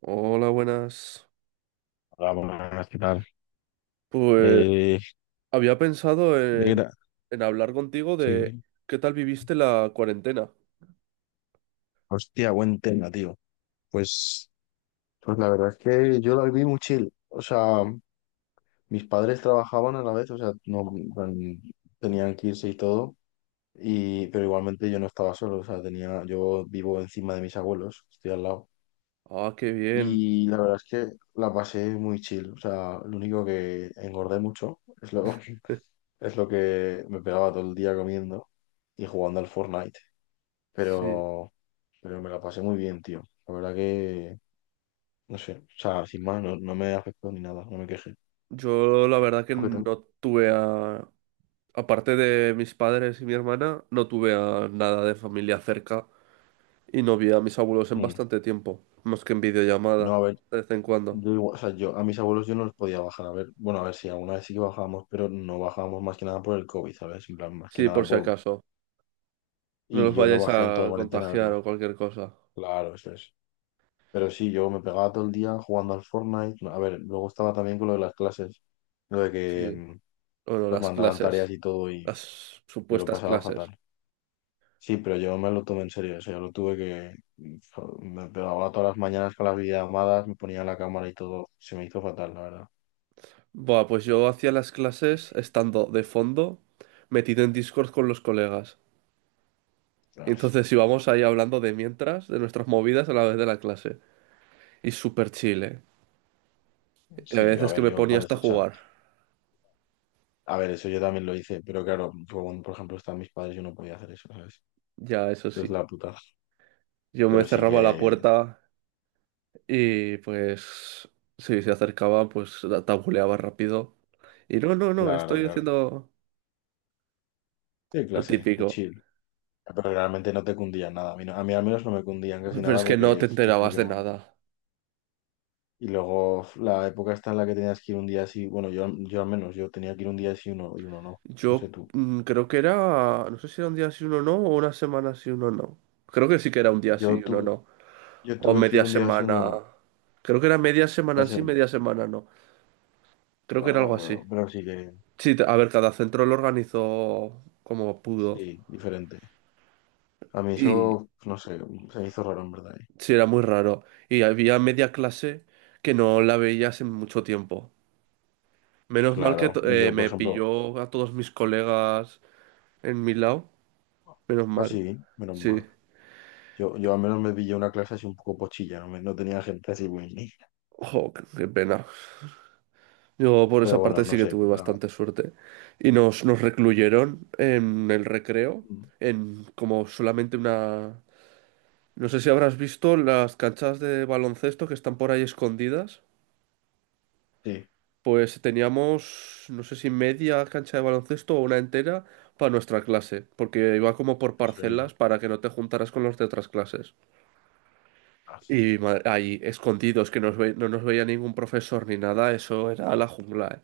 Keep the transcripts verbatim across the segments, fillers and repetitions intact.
Hola, buenas. Hola, buenas, ¿qué tal? Pues Eh, había pensado en, negra, en hablar contigo de sí, qué tal viviste la cuarentena. hostia, buen tema, tío. Pues, pues la verdad es que yo la viví muy chill. O sea, mis padres trabajaban a la vez, o sea, no en- tenían que irse y todo, y, pero igualmente yo no estaba solo, o sea, tenía, yo vivo encima de mis abuelos, estoy al lado. Ah, qué bien. Y la verdad es que la pasé muy chill, o sea, lo único que engordé mucho es lo, es lo que me pegaba todo el día comiendo y jugando al Fortnite. Sí. pero, pero me la pasé muy bien, tío. La verdad que, no sé, o sea, sin más, no, no me afectó ni nada, no me quejé. Yo la verdad que ¿Tú qué tal? no tuve a... Aparte de mis padres y mi hermana, no tuve a nada de familia cerca y no vi a mis abuelos en Mm, bastante tiempo, más que en No, videollamada, a ver, de vez en cuando. yo igual- o sea, yo a mis abuelos yo no los podía bajar, a ver, bueno, a ver si alguna vez sí que bajábamos, pero no bajábamos más que nada por el COVID, ¿sabes? En plan, más que Sí, nada por si por... acaso. No Y los yo no vayáis bajé en toda a cuarentena a contagiar o verlos. cualquier cosa. Claro, eso es. Pero sí, yo me pegaba todo el día jugando al Fortnite. No, a ver, luego estaba también con lo de las clases, lo de que Sí. mm, Bueno, nos las mandaban tareas clases, y todo y las yo lo supuestas pasaba clases. fatal. Sí, pero yo me lo tomé en serio, o sea, yo lo tuve que... Me pegaba todas las mañanas con las videollamadas, me ponía la cámara y todo, se me hizo fatal, la verdad. Buah, pues yo hacía las clases estando de fondo, metido en Discord con los colegas. Y Ostras. entonces íbamos ahí hablando de mientras, de nuestras movidas a la vez de la clase. Y súper chile. Y a Sí, yo, a veces que ver, me yo ponía hasta parecía, o sea, jugar. a ver, eso yo también lo hice, pero claro, yo, cuando, por ejemplo, estaban mis padres, yo no podía hacer eso, ¿sabes? Ya, eso Esto es sí. la puta. Yo me Pero sí que, cerraba la puerta y pues si se acercaba, pues la tabuleaba rápido. Y no, no, no, claro, estoy claro. haciendo Sí, lo clase, qué típico. chill. Pero realmente no te cundían nada, a mí, no- a mí al menos no me cundían casi Pero nada es que no porque te se enterabas de explicaban. nada. Y luego la época está en la que tenías que ir un día así, bueno, yo, yo al menos, yo tenía que ir un día así uno y uno no, no sé Yo tú. mm, creo que era, no sé si era un día sí, uno no, o una semana sí, uno no. Creo que sí que era un día sí, Yo uno tuve, no. yo O tuve que ir media un día así uno semana. no. Creo que era media Ya semana sé, sí, media semana no. Creo que bueno, era no me algo así. acuerdo, pero sí que, Sí, a ver, cada centro lo organizó como pudo. sí, diferente. A mí eso, Y no sé, se me hizo raro en verdad, ¿eh? sí, era muy raro. Y había media clase que no la veía hace mucho tiempo. Menos mal que Claro, to- y eh, yo, por me ejemplo, pilló a todos mis colegas en mi lado. Menos mal. así, menos Sí. mal. Yo, yo al menos me pillé una clase así un poco pochilla, no, me- no tenía gente así muy... Ojo, qué qué pena. Yo por Pero esa bueno, parte sí no que sé, tuve la- bastante suerte. Y nos, nos recluyeron en el recreo, en como solamente una. No sé si habrás visto las canchas de baloncesto que están por ahí escondidas. sí, en Pues teníamos, no sé si media cancha de baloncesto o una entera para nuestra clase, porque iba como por serio, parcelas para que no te juntaras con los de otras clases. esa Y ma- ahí escondidos, que nos ve- no nos veía ningún profesor ni nada, eso era la jungla, ¿eh?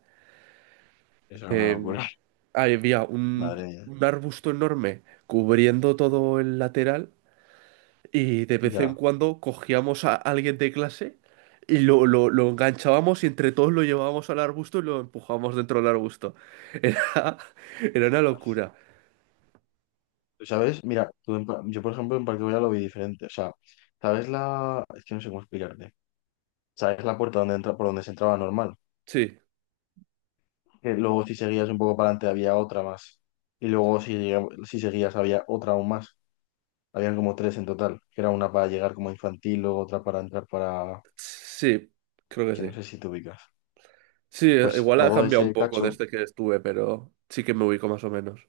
es una eh, locura, había madre un, mía. un arbusto enorme cubriendo todo el lateral y de vez en Ya. cuando cogíamos a alguien de clase y lo, lo, lo enganchábamos y entre todos lo llevábamos al arbusto y lo empujábamos dentro del arbusto. Era, era una locura. ¿Sabes? Mira, tú en Pa- yo por ejemplo en Parque Güell lo vi diferente. O sea, ¿sabes la...? Es que no sé cómo explicarte. ¿Sabes la puerta donde entra, por donde se entraba normal? Sí, Que luego si seguías un poco para adelante había otra más. Y luego si, llega- si seguías había otra aún más. Habían como tres en total. Que era una para llegar como infantil, luego otra para entrar para... sí, creo que Que no sí. sé si te ubicas. Sí, eh, Pues igual ha todo cambiado un ese poco cacho. desde que estuve, pero sí que me ubico más o menos.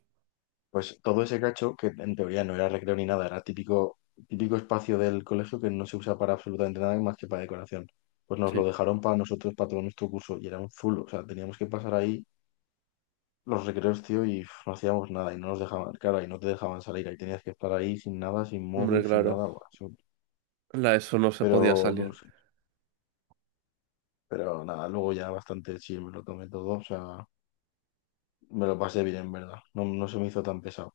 Pues todo ese cacho, que en teoría no era recreo ni nada, era típico, típico espacio del colegio que no se usa para absolutamente nada más que para decoración. Pues nos lo Sí, dejaron para nosotros, para todo nuestro curso, y era un zulo. O sea, teníamos que pasar ahí los recreos, tío, y uf, no hacíamos nada, y no nos dejaban, claro, y no te dejaban salir, ahí tenías que estar ahí sin nada, sin hombre, móvil, sin claro. nada, buah, eso- La ESO no se podía pero no salir. sé. Pero nada, luego ya bastante sí, me lo tomé todo, o sea, me lo pasé bien, en verdad. No, no se me hizo tan pesado.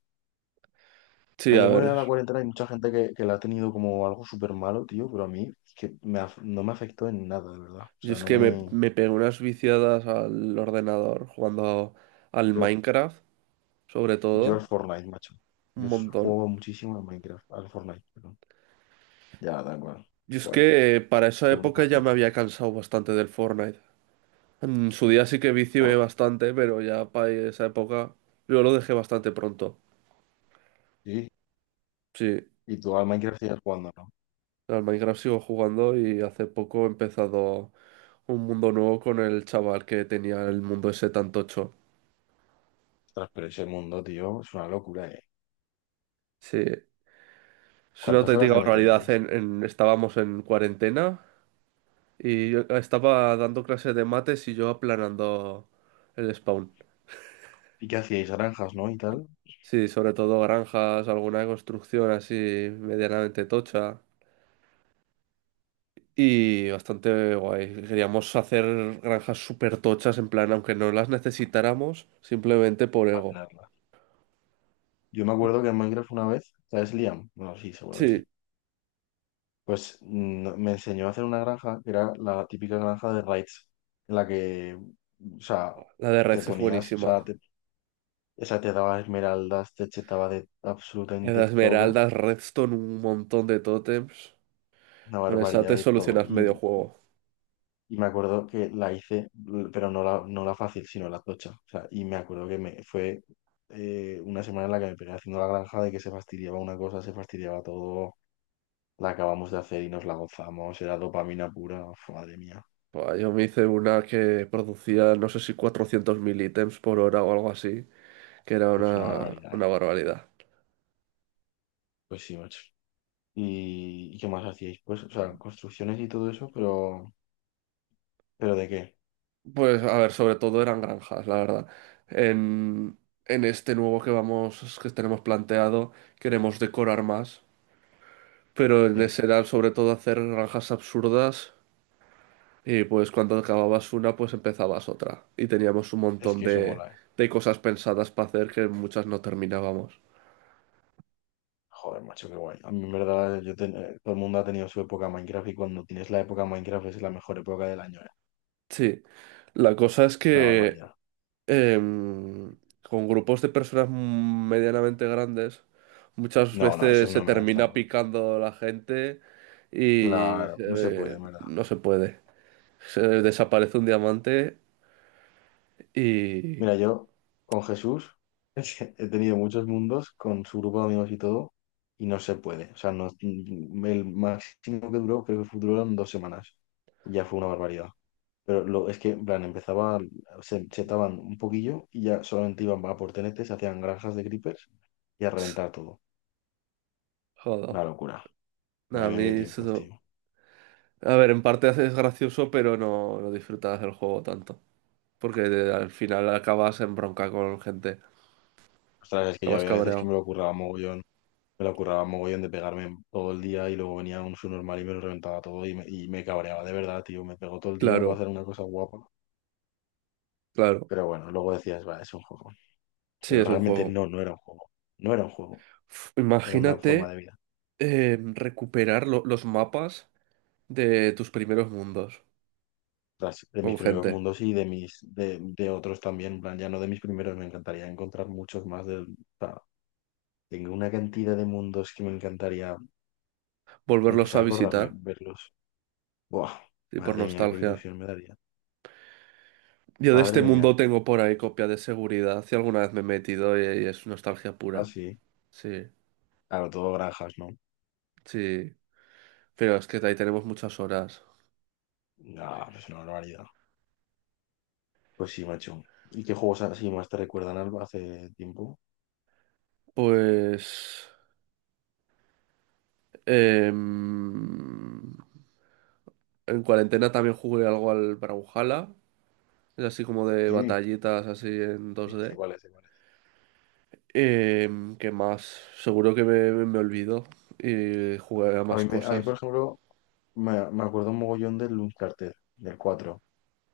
Sí, Sea, a yo me voy a la ver. cuarentena, y hay mucha gente que, que la ha tenido como algo súper malo, tío, pero a mí es que me af- no me afectó en nada, de verdad. O Yo sea, es no que me, me... me pegué unas viciadas al ordenador jugando al Yo, Minecraft, sobre yo al todo, Fortnite, macho. un Yo s- montón. juego muchísimo en Minecraft, al Fortnite, perdón. Ya, da igual. Yo es Joder, que eh, para esa lo época único ya bueno. me había cansado bastante del Fortnite. En su día sí que vicié Joder, bastante, pero ya para esa época yo lo dejé bastante pronto. sí. Sí, Y tú al Minecraft sigues jugando, ¿no? al Minecraft sigo jugando y hace poco he empezado un mundo nuevo con el chaval que tenía el mundo ese tan tocho. Ostras, pero ese mundo, tío, es una locura, ¿eh? Sí, es una ¿Cuántas horas auténtica le barbaridad. meteríais? En, en- estábamos en cuarentena. Y yo estaba dando clases de mates y yo aplanando el spawn. ¿Y qué hacíais? Granjas, ¿no? Y tal. Sí, sobre todo granjas, alguna construcción así medianamente tocha. Y bastante guay. Queríamos hacer granjas súper tochas, en plan, aunque no las necesitáramos, simplemente por Para ego. tenerlas. Yo me acuerdo que en Minecraft una vez, ¿sabes Liam? Bueno, sí, seguro que Sí, sí. Pues mm, me enseñó a hacer una granja que era la típica granja de raids, en la que, o sea, la de te Reds es ponías, o sea, buenísima. te, esa te daba esmeraldas, te chetaba de La de absolutamente todo, Esmeraldas, Redstone, un montón de tótems. una Con esa barbaridad te de todo. solucionas Y, medio juego. y me acuerdo que la hice, l- pero no la, no la fácil, sino la tocha. O sea, y me acuerdo que me fue eh, una semana en la que me pegué haciendo la granja de que se fastidiaba una cosa, se fastidiaba todo, la acabamos de hacer y nos la gozamos, era dopamina pura. Uf, madre mía, Buah, yo me hice una que producía, no sé si cuatrocientos mil ítems por hora o algo así. Que era es una una, barbaridad, una ¿eh? barbaridad. Pues sí, macho. ¿Y, y qué más hacíais? Pues, o sea, construcciones y todo eso. Pero, ¿pero de qué? Pues a ver, sobre todo eran granjas, la verdad. En, en este nuevo que vamos, que tenemos planteado, queremos decorar más, pero en Sí, ese era sobre todo hacer granjas absurdas y pues cuando acababas una, pues empezabas otra. Y teníamos un es montón que eso de, mola, ¿eh? de cosas pensadas para hacer que muchas no terminábamos. Joder, macho, qué guay. A mí, en verdad, yo ten- eh, todo el mundo ha tenido su época Minecraft y cuando tienes la época Minecraft es la mejor época del año, ¿eh? Sí, la cosa es Es una que barbaridad. em, con grupos de personas mm, medianamente grandes, muchas No, no, veces eso se no me gusta termina nada. picando la gente y Claro, no se puede, eh, en verdad. no se puede. Se desaparece un diamante y... Mira, yo con Jesús he tenido muchos mundos con su grupo de amigos y todo y no se puede. O sea, no, el máximo que duró creo que duró dos semanas. Ya fue una barbaridad. Pero lo, es que, en plan, empezaba, se setaban un poquillo y ya solamente iban a por tenetes, hacían granjas de creepers y a reventar todo. Joder, Una locura. a Madre mía, mí qué tiempos, eso... tío. A ver, en parte es gracioso, pero no, no disfrutas del juego tanto. Porque de- al final acabas en bronca con gente, Ostras, es que yo acabas había veces que cabreado. me lo curraba mogollón, me lo curraba mogollón de pegarme todo el día y luego venía un subnormal y me lo reventaba todo y me, y me cabreaba de verdad, tío. Me pegó todo el día para Claro, hacer una cosa guapa. claro. Pero bueno, luego decías, va, es un juego. Sí, Pero es un realmente juego. no, no era un juego. No era un juego, Uf, era una forma de imagínate. vida. eh, recuperar lo- los mapas de tus primeros mundos tras- de mis con primeros gente, mundos y de mis de, de otros también, en plan, ya no de mis primeros, me encantaría encontrar muchos más de, o sea, tengo una cantidad de mundos que me encantaría, aunque volverlos a sea acordarme, visitar verlos. Buah, y por madre mía, qué nostalgia. ilusión me daría. Yo de Madre este mía, mundo tengo por ahí copia de seguridad, si alguna vez me he metido y, y es nostalgia pura. así. Sí, Claro, todo granjas, ¿no? sí, pero es que de ahí tenemos muchas horas. Ah, pues una barbaridad. Pues sí, macho. ¿Y qué juegos así más te recuerdan algo hace tiempo? Pues... em, en cuarentena también jugué algo al Brawlhalla, es así como de Sí, batallitas así en dos sí, sé d cuáles, sé cuáles. Em, ¿qué más? Seguro que me, me olvido y jugaré a A mí, más me- A mí, por cosas. ejemplo, me, me acuerdo un mogollón del Uncharted, del cuatro.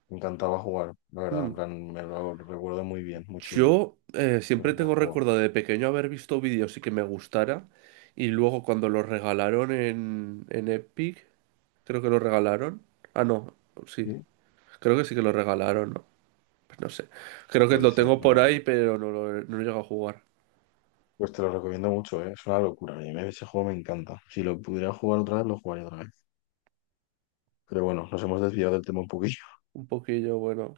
Me encantaba jugar, la verdad, en Mm, plan, me lo recuerdo muy bien, muy chulo. Yo eh, No sé siempre si lo has tengo jugado. recuerdo de pequeño haber visto vídeos y que me gustara. Y luego cuando los regalaron en, en Epic, creo que lo regalaron. Ah, no, sí, ¿Sí? creo que sí que lo regalaron, ¿no? Pues no sé. Creo que Puede lo ser, tengo no me por ahí, acuerdo. pero no lo, he- no he llegado a jugar. Pues te lo recomiendo mucho, ¿eh? Es una locura. A mí me- ese juego me encanta. Si lo pudiera jugar otra vez, lo jugaría otra vez. Pero bueno, nos hemos desviado del tema un poquillo. Un poquillo, bueno.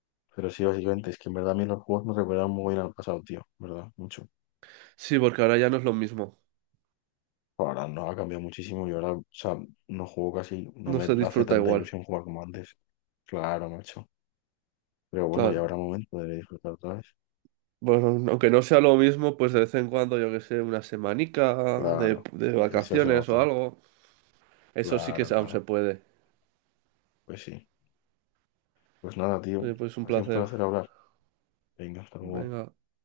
Pero sí, básicamente, es que en verdad a mí los juegos me recuerdan muy bien al pasado, tío. ¿Verdad? Mucho. Sí, porque ahora ya no es lo mismo. Ahora no ha cambiado muchísimo y ahora, o sea, no juego casi, no No me se hace disfruta tanta igual. ilusión jugar como antes. Claro, macho. Pero bueno, ya Claro. habrá momento de disfrutar otra vez. Bueno, aunque no sea lo mismo, pues de vez en cuando, yo que sé, una semanica de, Claro. de Eso se vacaciones o goza. algo. Eso sí que Claro, aún claro. se puede. Pues sí. Pues nada, tío. Oye, pues un Ha sido un placer. placer hablar. Venga, hasta luego. Venga.